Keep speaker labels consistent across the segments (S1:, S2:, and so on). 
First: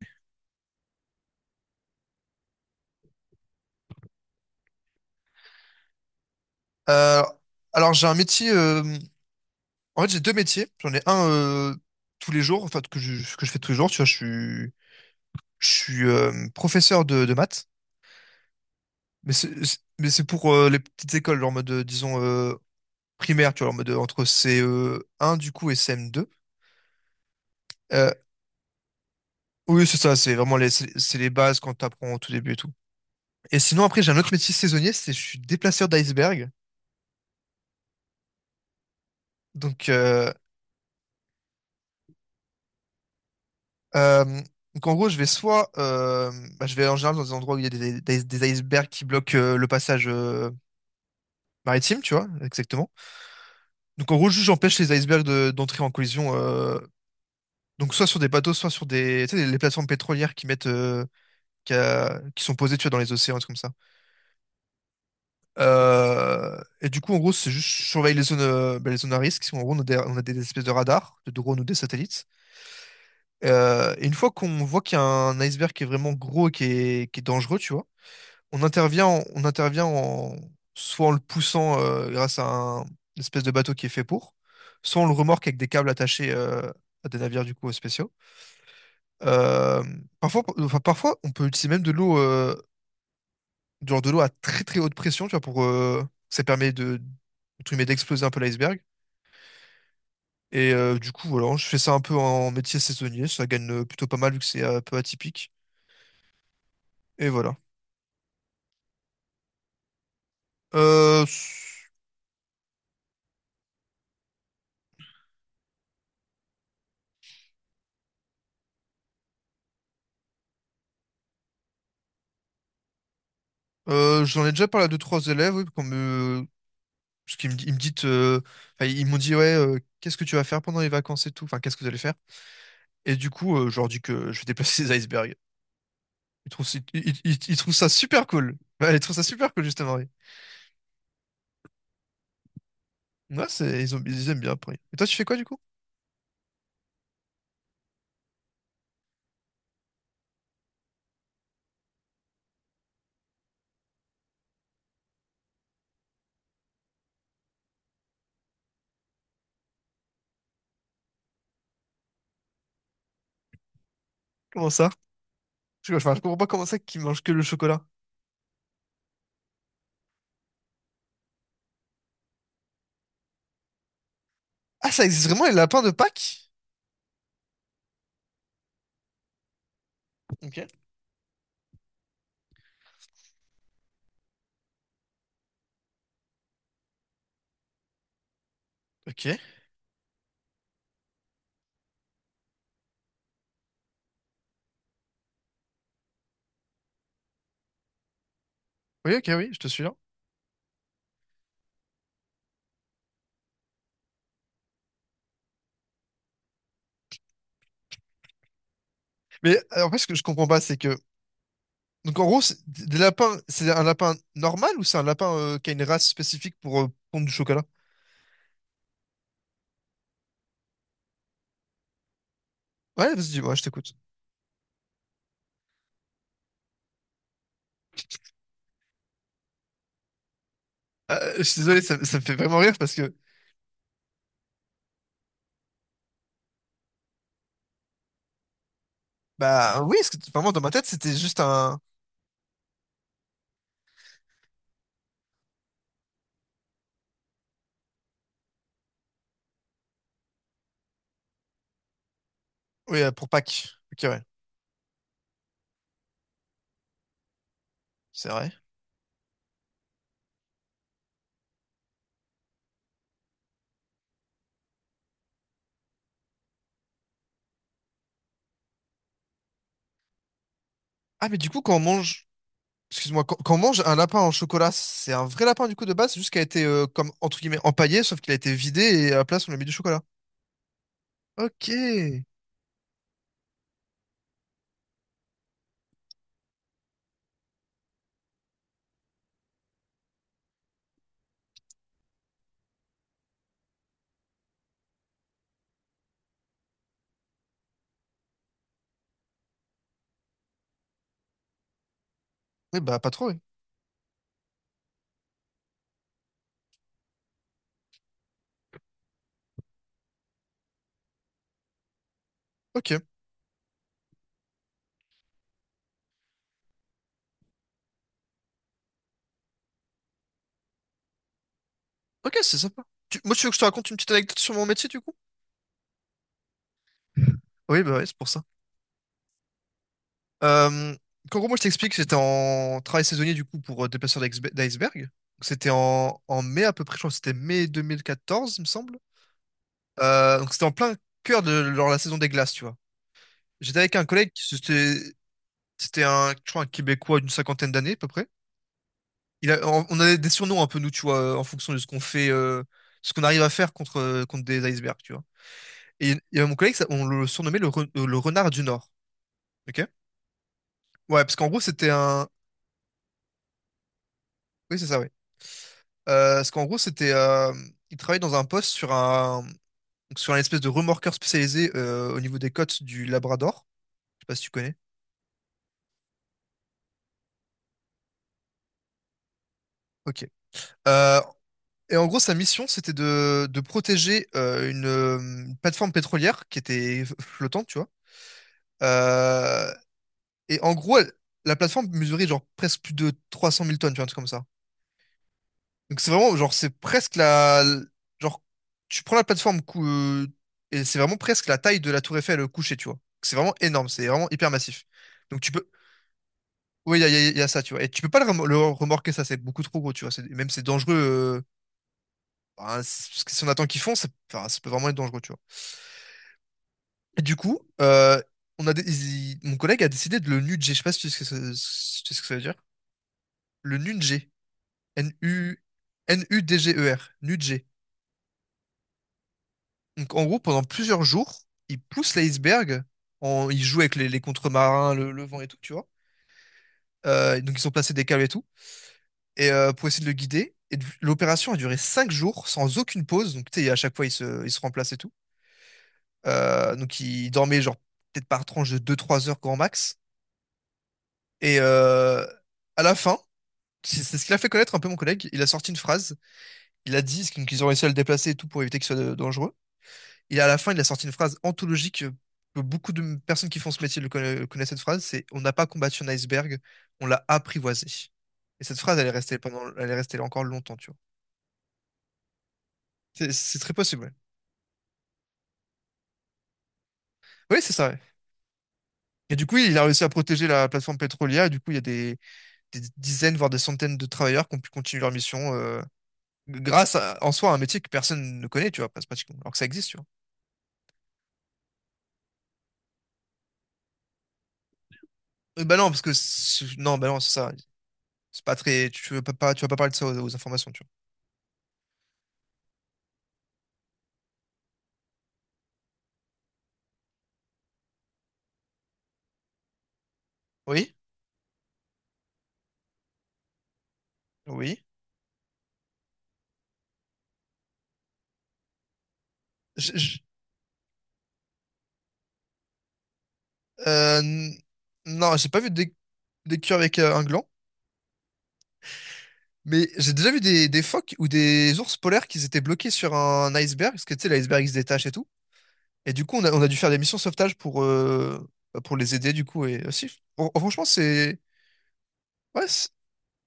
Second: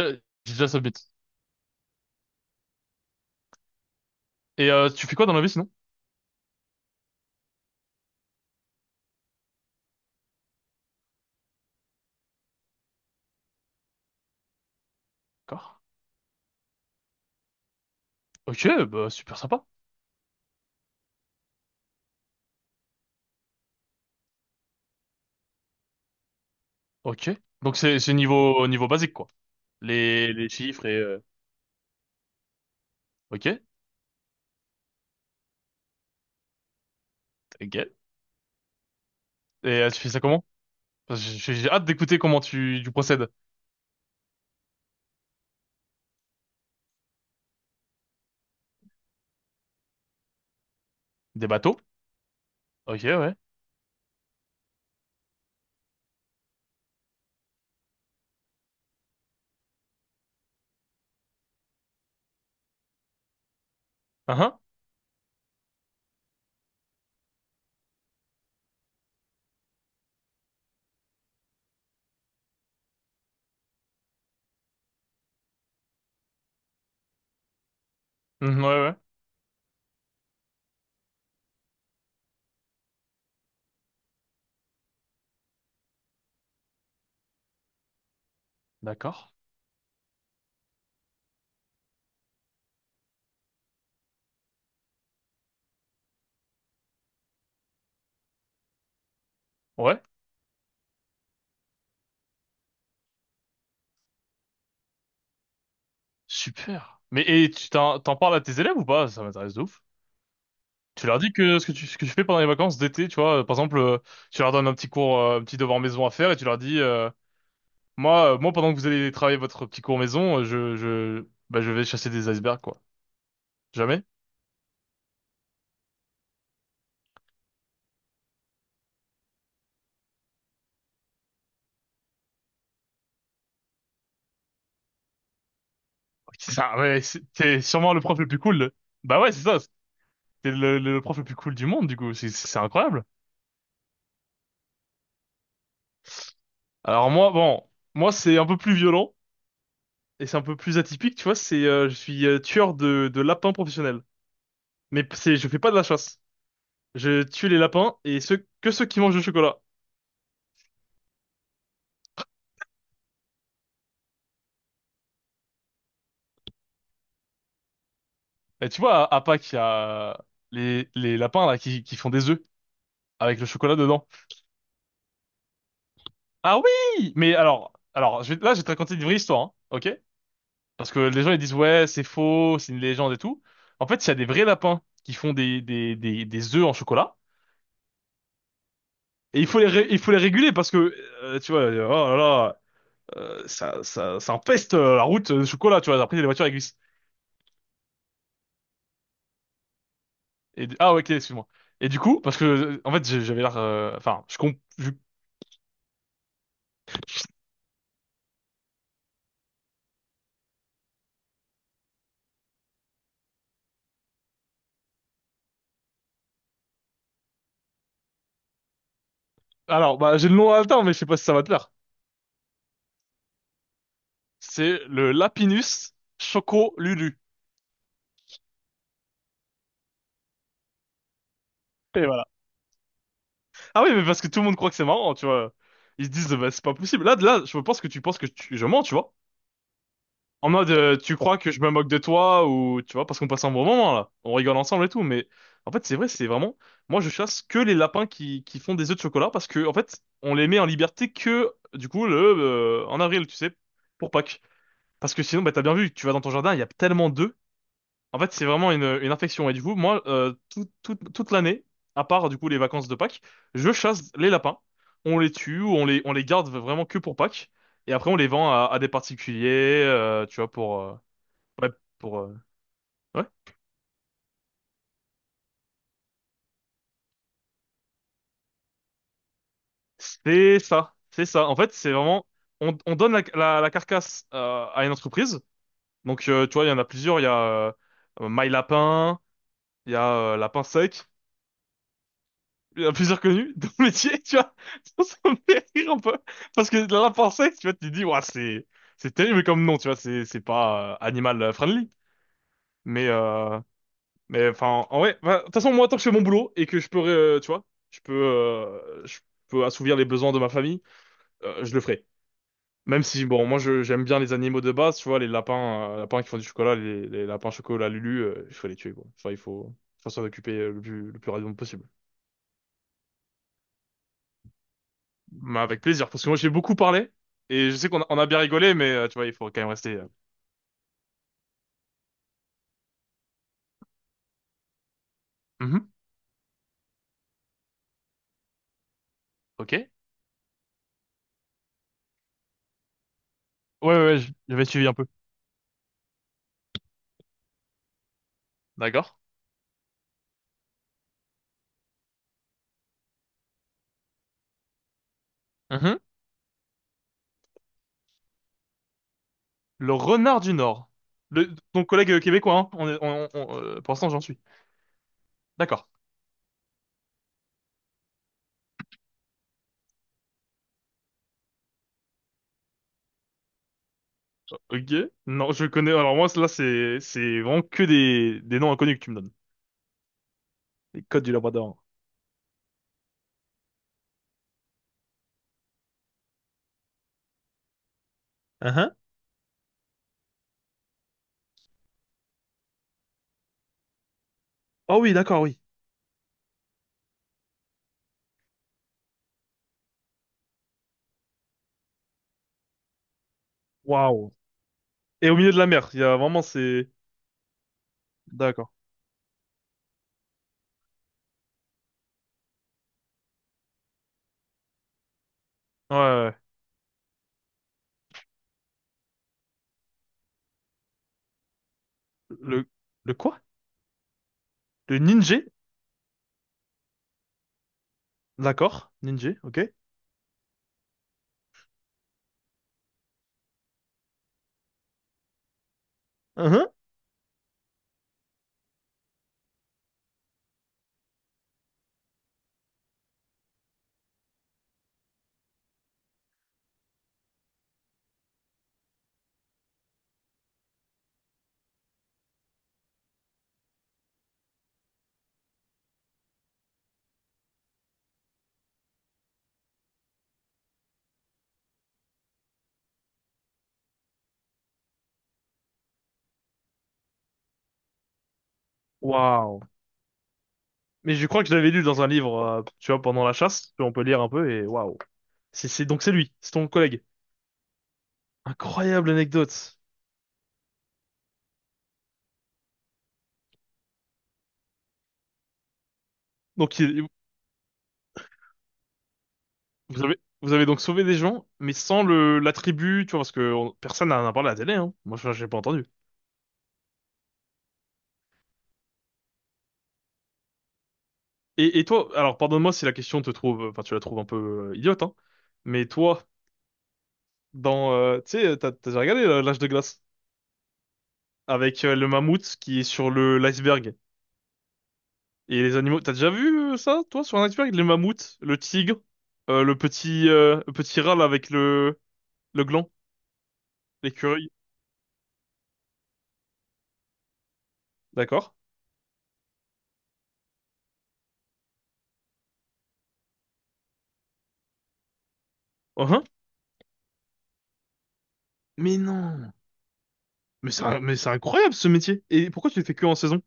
S1: Euh, J'ai déjà submit. Et tu fais quoi dans la vie sinon?
S2: Euh, alors j'ai un métier, en fait j'ai deux métiers. J'en ai un tous les jours, enfin que je fais tous les jours. Tu vois, je
S1: D'accord.
S2: suis professeur de maths,
S1: Ok, bah
S2: mais
S1: super sympa.
S2: mais c'est pour les petites écoles, genre en mode, disons, primaire, tu vois, en mode, entre CE1 du coup et CM2.
S1: Ok. Donc c'est
S2: Euh,
S1: c'est niveau basique quoi.
S2: oui, c'est ça,
S1: Les
S2: c'est
S1: les
S2: vraiment les,
S1: chiffres
S2: c'est
S1: et
S2: c'est
S1: euh,
S2: les bases quand t'apprends au tout début et tout.
S1: ok.
S2: Et sinon après j'ai un autre métier saisonnier, c'est je suis déplaceur d'iceberg.
S1: Ok. Et
S2: Donc
S1: tu fais ça
S2: euh,
S1: comment? Parce que j'ai hâte d'écouter comment tu procèdes.
S2: Euh, donc en gros, je vais soit, bah, je vais en général dans des endroits où il y a des icebergs qui bloquent le passage
S1: Des bateaux.
S2: maritime, tu vois, exactement.
S1: Ok, ouais.
S2: Donc en gros, juste j'empêche les icebergs d'entrer en collision, donc soit sur des bateaux, soit sur des, tu sais, les plateformes pétrolières qui qui sont posées, tu vois, dans les océans, des trucs comme ça.
S1: uh
S2: Et du coup, en gros, c'est juste je surveille les zones, bah, les zones à risque. En gros, on a des espèces de radars, de drones ou des satellites. Et une fois qu'on voit qu'il y a un iceberg qui est vraiment gros et qui est dangereux, tu vois.
S1: Mhm, ouais, ouais.
S2: On intervient en, soit en le poussant, grâce à un, une espèce de bateau qui est fait pour, soit on le remorque avec des câbles attachés, à des navires du coup spéciaux.
S1: D'accord.
S2: Euh, Parfois, on peut utiliser même de l'eau, du genre de l'eau à très très haute pression, tu vois, pour ça permet de, entre guillemets, d'exploser un peu l'iceberg.
S1: Ouais.
S2: Du coup, voilà, je fais ça un peu en métier saisonnier, ça gagne plutôt pas mal vu que c'est un peu atypique.
S1: Super. Mais
S2: Et
S1: et
S2: voilà.
S1: tu t'en parles à tes élèves ou pas? Ça m'intéresse de ouf. Tu leur
S2: Euh,
S1: dis que
S2: s-
S1: ce que tu fais pendant les vacances d'été, tu vois, par exemple, tu leur donnes un petit cours, un petit devoir maison à faire et tu leur dis. Moi, pendant que vous allez travailler votre petit cours maison, bah, je vais chasser des icebergs, quoi. Jamais?
S2: J'en ai déjà parlé à deux, trois élèves, oui, Parce qu'ils me, di- ils me dit, enfin, ils m'ont dit, ouais, qu'est-ce que tu vas faire pendant les vacances et tout? Enfin, qu'est-ce que vous allez faire? Et du coup, je leur dis que je vais déplacer des icebergs. Ils
S1: C'est
S2: trouvent,
S1: ça,
S2: si-
S1: ouais,
S2: ils- ils- Ils
S1: t'es
S2: trouvent ça
S1: sûrement le prof
S2: super
S1: le plus
S2: cool.
S1: cool.
S2: Ouais, ils trouvent
S1: Bah
S2: ça
S1: ouais, c'est
S2: super
S1: ça.
S2: cool, justement. Oui.
S1: T'es le prof le plus cool du monde, du coup. C'est incroyable.
S2: Ouais, ils aiment bien après. Et toi, tu fais quoi, du coup?
S1: Alors moi, bon, moi, c'est un peu plus violent et c'est un peu plus atypique, tu vois. C'est, je suis tueur de lapins professionnel. Mais c'est, je fais pas de la chasse. Je tue les lapins et ceux qui mangent du chocolat.
S2: Comment ça? Je comprends pas comment ça qu'ils mangent que le chocolat.
S1: Et tu vois, à Pâques, il y a les lapins, là, qui font des œufs avec le chocolat dedans.
S2: Ah, ça existe vraiment, les lapins de Pâques?
S1: Ah oui! Mais alors là, je vais te raconter une vraie histoire, hein, ok?
S2: Ok,
S1: Parce que les gens, ils disent, ouais, c'est faux, c'est une légende et tout. En fait, il y a des vrais lapins qui font des œufs en chocolat.
S2: ok.
S1: Et il faut il faut les réguler parce que, tu vois, oh là là, ça empeste la route de chocolat, tu vois. Après, les voitures, elles glissent.
S2: Oui, ok, oui, je te suis là.
S1: Et, ah, ouais, ok, excuse-moi. Et du coup, parce que, en fait, j'avais l'air, enfin,
S2: Mais, en fait, ce que je comprends pas, c'est que... Donc en gros, des lapins, c'est un lapin normal ou c'est un lapin, qui a une race spécifique pour pondre du chocolat?
S1: alors, bah, j'ai le nom haletant, mais je sais pas si ça va te plaire.
S2: Ouais, vas-y, ouais, je t'écoute.
S1: C'est le Lapinus Choco Lulu.
S2: Je suis désolé, ça me fait vraiment rire parce que...
S1: Ah oui, mais parce que tout le monde croit que c'est marrant, tu vois. Ils se disent, bah, c'est pas possible. Là, je pense que tu penses que je mens, tu vois.
S2: Bah oui, parce que
S1: En
S2: vraiment, dans ma
S1: mode,
S2: tête, c'était
S1: tu crois
S2: juste
S1: que je me
S2: un...
S1: moque de toi ou, tu vois, parce qu'on passe un bon moment, là. On rigole ensemble et tout, mais en fait, c'est vrai, c'est vraiment, moi, je chasse que les lapins qui font des œufs de chocolat parce que, en fait, on les met en liberté que, du coup,
S2: Oui,
S1: en avril,
S2: pour
S1: tu sais,
S2: Pâques. Ok,
S1: pour
S2: ouais,
S1: Pâques. Parce que sinon, bah, t'as bien vu, tu vas dans ton jardin, il y a tellement d'œufs en
S2: c'est
S1: fait, c'est
S2: vrai.
S1: vraiment une infection. Et du coup, moi, toute l'année, à part du coup les vacances de Pâques, je chasse les lapins. On les tue ou on on les garde vraiment que pour Pâques. Et après, on les vend à des particuliers, tu vois, pour...
S2: Ah, mais du coup,
S1: ouais,
S2: quand on
S1: pour...
S2: mange...
S1: ouais.
S2: Excuse-moi, quand on mange un lapin en chocolat, c'est un vrai lapin du coup de base, c'est juste qu'il a été, comme, entre guillemets, empaillé, sauf qu'il a été vidé et à la place, on a mis du chocolat.
S1: C'est ça. C'est ça. En
S2: Ok.
S1: fait, c'est vraiment... on donne la carcasse à une entreprise. Donc, tu vois, il y en a plusieurs. Il y a euh, My Lapin, il y a Lapin Sec. Il y en a plusieurs connus dans le métier, tu vois. Ça me fait rire un peu. Parce que dans la pensée, tu vois, tu te dis, ouais, c'est terrible comme nom, tu vois, c'est pas animal friendly.
S2: Oui, bah
S1: Mais,
S2: pas trop, oui.
S1: euh, mais enfin, en vrai, enfin, de toute façon, moi, tant que je fais mon boulot et que je peux, tu vois, je peux assouvir les besoins de ma famille, je le ferai.
S2: Ok.
S1: Même si, bon, moi, je, j'aime bien les animaux de base, tu vois, les lapins, lapins qui font du chocolat, les lapins chocolat Lulu, il faut les tuer, quoi. Enfin, il faut s'en occuper le plus rapidement possible.
S2: Ok, c'est sympa. Moi, tu veux que je te raconte une petite anecdote sur mon métier, du coup?
S1: Bah, avec plaisir, parce que moi j'ai beaucoup parlé et je
S2: Oui,
S1: sais
S2: bah
S1: qu'on
S2: oui,
S1: a,
S2: c'est
S1: on a
S2: pour
S1: bien
S2: ça.
S1: rigolé, mais tu vois, il faut quand même rester.
S2: Euh, Qu'en gros, moi, je t'explique, j'étais en travail saisonnier, du coup, pour d'iceberg. Donc,
S1: Mhm,
S2: en mai, à peu près, je crois que c'était mai 2014, il me semble.
S1: ok, ouais,
S2: Donc, c'était en plein cœur de genre, la saison des glaces, tu vois. J'étais
S1: ouais,
S2: avec un
S1: ouais,
S2: collègue,
S1: j'avais suivi un
S2: c'était
S1: peu.
S2: c'était un, je crois, un Québécois d'une cinquantaine d'années, à peu près.
S1: D'accord.
S2: On avait des surnoms un peu, nous, tu vois, en fonction de ce qu'on fait, ce qu'on arrive à faire contre des icebergs, tu vois.
S1: Mhm.
S2: Et il mon collègue, on le surnommait le renard du Nord. Ok?
S1: Le renard du Nord.
S2: Ouais, parce qu'en
S1: Le,
S2: gros,
S1: ton
S2: c'était
S1: collègue
S2: un.
S1: québécois, hein. On est- on- Pour l'instant, j'en suis.
S2: Oui, c'est ça, oui.
S1: D'accord.
S2: Parce qu'en gros, c'était. Il travaillait dans un poste sur un, donc sur un espèce de remorqueur spécialisé, au niveau des côtes du Labrador. Je sais pas si tu connais.
S1: Ok. Non, je connais. Alors moi, là, c'est vraiment que des noms inconnus que tu me donnes.
S2: Ok.
S1: Les
S2: Euh,
S1: codes du Labrador.
S2: et en gros, sa mission, c'était de protéger, une plateforme pétrolière qui était flottante, tu vois.
S1: Mhm.
S2: Euh, et en gros, la plateforme mesurait genre presque plus de 300 000 tonnes, tu vois, un truc comme ça.
S1: Oh oui, d'accord, oui.
S2: Donc c'est vraiment, genre, c'est presque la... Genre, tu prends la plateforme et c'est vraiment presque la taille de la tour Eiffel, couchée, tu vois. C'est vraiment énorme, c'est vraiment
S1: Waouh.
S2: hyper massif.
S1: Et au
S2: Donc
S1: milieu
S2: tu
S1: de la
S2: peux...
S1: mer, il y a vraiment ces.
S2: Oui, il y a ça, tu vois. Et tu peux pas le
S1: D'accord.
S2: remorquer, ça, c'est beaucoup trop gros, tu vois. Même c'est dangereux. Bah, parce que si on attend qu'ils font, ça, enfin, ça peut vraiment être dangereux, tu vois.
S1: Ouais, ouais.
S2: Et du coup, on a dé- il- mon collègue a décidé de le nuger. Je sais pas si tu sais ce que, ça- si tu sais ce que ça veut dire.
S1: Le le quoi?
S2: Le nuger.
S1: Le ninja.
S2: N-U... Nudger. Nuger.
S1: D'accord. Ninja. Ok.
S2: Donc, en gros, pendant plusieurs jours, ils poussent l'iceberg. En... Ils jouent avec les contre-marins, le vent et tout, tu vois. Donc, ils ont placé des câbles et tout. Et, pour essayer de le guider. L'opération a duré 5 jours sans aucune pause. Donc, tu sais, à chaque fois, ils se remplacent et tout. Donc, ils dormaient, genre, peut-être par tranche de 2-3 heures grand max. Et euh, à la fin, c'est ce qui l'a fait connaître un peu mon collègue. Il a sorti une phrase. Il a dit, donc, ils ont réussi à le déplacer et tout pour éviter qu'il soit, dangereux. Et à la fin, il a sorti une phrase anthologique, que beaucoup de personnes qui font ce métier connaissent cette phrase. C'est: on n'a pas combattu un iceberg, on l'a apprivoisé. Et cette phrase,
S1: Waouh.
S2: elle est restée là encore longtemps, tu vois.
S1: Mais je crois que je l'avais lu dans un livre, tu vois, pendant
S2: C'est
S1: la
S2: c'est très
S1: chasse. On peut
S2: possible. Ouais.
S1: lire un peu et waouh. C'est, donc c'est lui, c'est ton collègue.
S2: Oui, c'est ça. Ouais.
S1: Incroyable
S2: Et du coup,
S1: anecdote.
S2: il a réussi à protéger la plateforme pétrolière. Et du coup, il y a des dizaines, voire des centaines de travailleurs qui ont pu continuer leur mission,
S1: Donc
S2: grâce
S1: il-
S2: à, en soi à un métier que personne ne connaît, tu vois, pratiquement, alors que ça existe, tu vois.
S1: vous avez donc sauvé des gens, mais sans l'attribut, tu vois, parce que personne n'en a parlé à la télé, hein. Moi, je, j'ai pas
S2: Bah
S1: entendu.
S2: non, parce que non, bah non, c'est ça. C'est pas très. Tu vas pas parler de ça, aux informations, tu
S1: Et toi, alors pardonne-moi si la question te trouve, enfin tu la trouves un peu idiote, hein. Mais toi, dans, tu sais, t'as déjà regardé l'âge de glace
S2: vois. Oui,
S1: avec le mammouth qui est sur le l'iceberg.
S2: oui.
S1: Et les animaux, t'as déjà vu ça, toi, sur un iceberg? Les mammouths, le tigre,
S2: je-
S1: le petit râle avec le gland,
S2: Euh,
S1: l'écureuil,
S2: non, j'ai pas vu des queues avec, un gland,
S1: d'accord?
S2: mais j'ai déjà vu des phoques ou des ours polaires qui étaient bloqués sur un iceberg, parce que tu sais, l'iceberg il se détache et tout. Et
S1: Uhum.
S2: du coup, on a dû faire des missions sauvetage pour, bah,
S1: Mais
S2: pour les aider, du
S1: non!
S2: coup. Et aussi, franchement,
S1: Mais c'est
S2: c'est.
S1: incroyable ce métier! Et
S2: Ouais,
S1: pourquoi tu le fais que en saison?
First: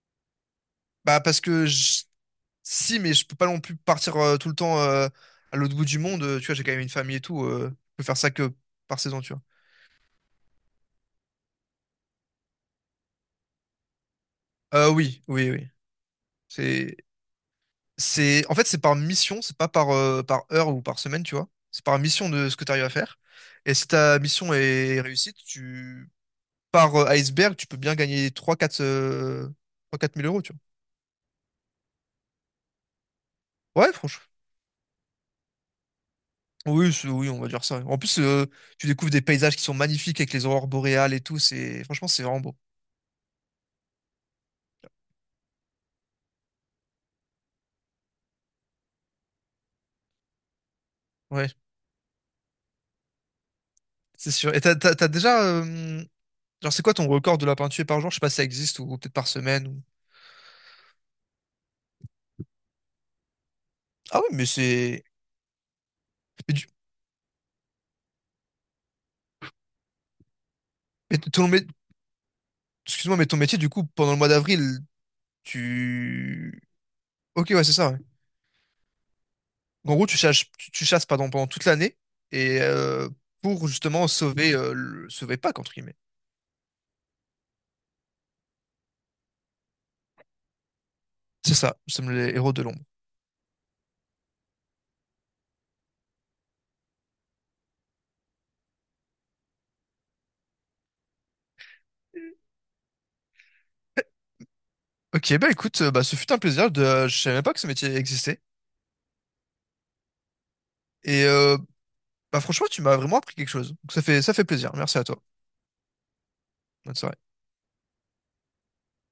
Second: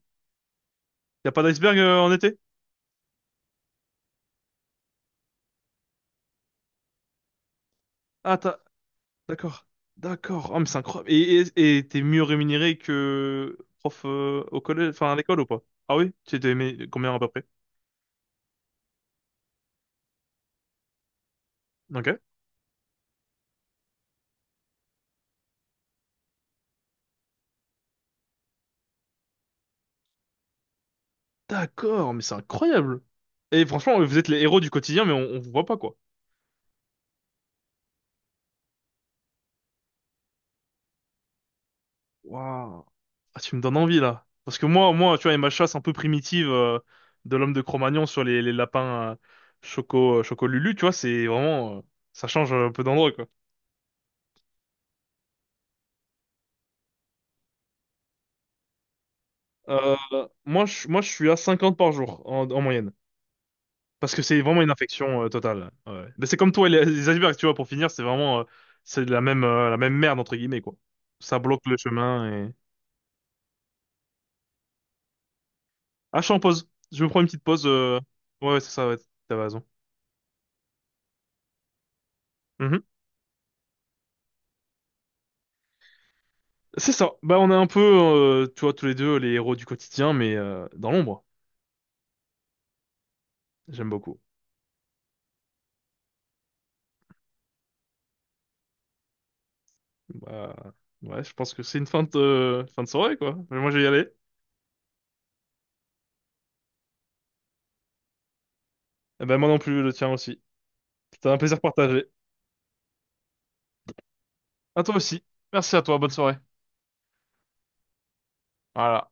S2: bah,
S1: Y a
S2: parce
S1: pas
S2: que
S1: d'iceberg en été?
S2: si, mais je peux pas non plus partir, tout le temps, à l'autre bout du monde, tu vois, j'ai quand même une famille et tout, je peux faire ça
S1: Ah,
S2: que
S1: t'as,
S2: par saison, tu vois.
S1: d'accord, d'accord. Ah mais c'est incroyable. Et t'es mieux rémunéré que prof au collège, enfin à
S2: Oui,
S1: l'école ou
S2: oui,
S1: pas?
S2: oui.
S1: Ah oui? Tu étais aimé
S2: C'est.
S1: combien à peu près?
S2: En fait, c'est par mission, c'est pas par heure ou par semaine, tu vois. C'est par
S1: Ok.
S2: mission de ce que tu arrives à faire. Et si ta mission est réussie, par, iceberg, tu peux bien gagner trois quatre mille euros, tu
S1: D'accord, mais c'est incroyable! Et
S2: vois. Ouais,
S1: franchement, vous
S2: franchement.
S1: êtes les héros du quotidien, mais on vous voit pas quoi.
S2: Oui, oui, on va dire ça. En plus, tu découvres des paysages qui sont magnifiques avec les aurores boréales et tout. C'est, franchement, c'est vraiment beau.
S1: Waouh. Ah, tu me donnes envie là. Parce que moi, moi, tu vois, et ma chasse un peu primitive de l'homme de Cro-Magnon sur les lapins Choco, Choco Lulu, tu vois, c'est
S2: Ouais,
S1: vraiment, ça change un peu d'endroit quoi.
S2: c'est sûr. Et t'as déjà, genre, c'est quoi ton record de lapin tué par jour? Je sais pas si ça existe ou peut-être par semaine.
S1: Euh, moi, moi, je suis à 50 par jour en moyenne. Parce
S2: Ah
S1: que
S2: oui,
S1: c'est
S2: mais
S1: vraiment une
S2: c'est,
S1: infection totale. Ouais, ouais. Mais c'est comme
S2: mais du-
S1: toi et les icebergs, tu vois, pour finir, c'est vraiment, c'est la même merde entre guillemets quoi.
S2: mais
S1: Ça
S2: ton mé-
S1: bloque le chemin et.
S2: excuse-moi, ton métier, du coup, pendant le mois d'avril,
S1: Ah, je suis en
S2: tu...
S1: pause. Je me prends une petite
S2: Ok, ouais,
S1: pause.
S2: c'est ça. Ouais.
S1: euh, Ouais, ouais, c'est ça. Ouais, t'avais raison.
S2: En gros, tu chasses pardon, pendant toute l'année et,
S1: Mhm.
S2: pour justement sauver Pâques, entre guillemets.
S1: C'est ça. Bah, on est un peu, tu vois, tous les deux les héros du quotidien, mais dans l'ombre.
S2: C'est ça, nous sommes les héros de l'ombre.
S1: J'aime beaucoup. Bah, ouais, je pense que c'est une fin de fin de soirée, quoi. Mais moi, je vais y aller.
S2: Ok, bah écoute, bah, ce fut un plaisir. Je savais même pas que ce métier existait.
S1: Eh ben, moi non plus, le tien aussi.
S2: Et,
S1: C'était un plaisir partagé.
S2: bah, franchement, tu m'as vraiment appris quelque chose. Donc, ça fait plaisir.
S1: À toi
S2: Merci à toi.
S1: aussi. Merci à toi. Bonne soirée.
S2: Bonne soirée.
S1: Voilà.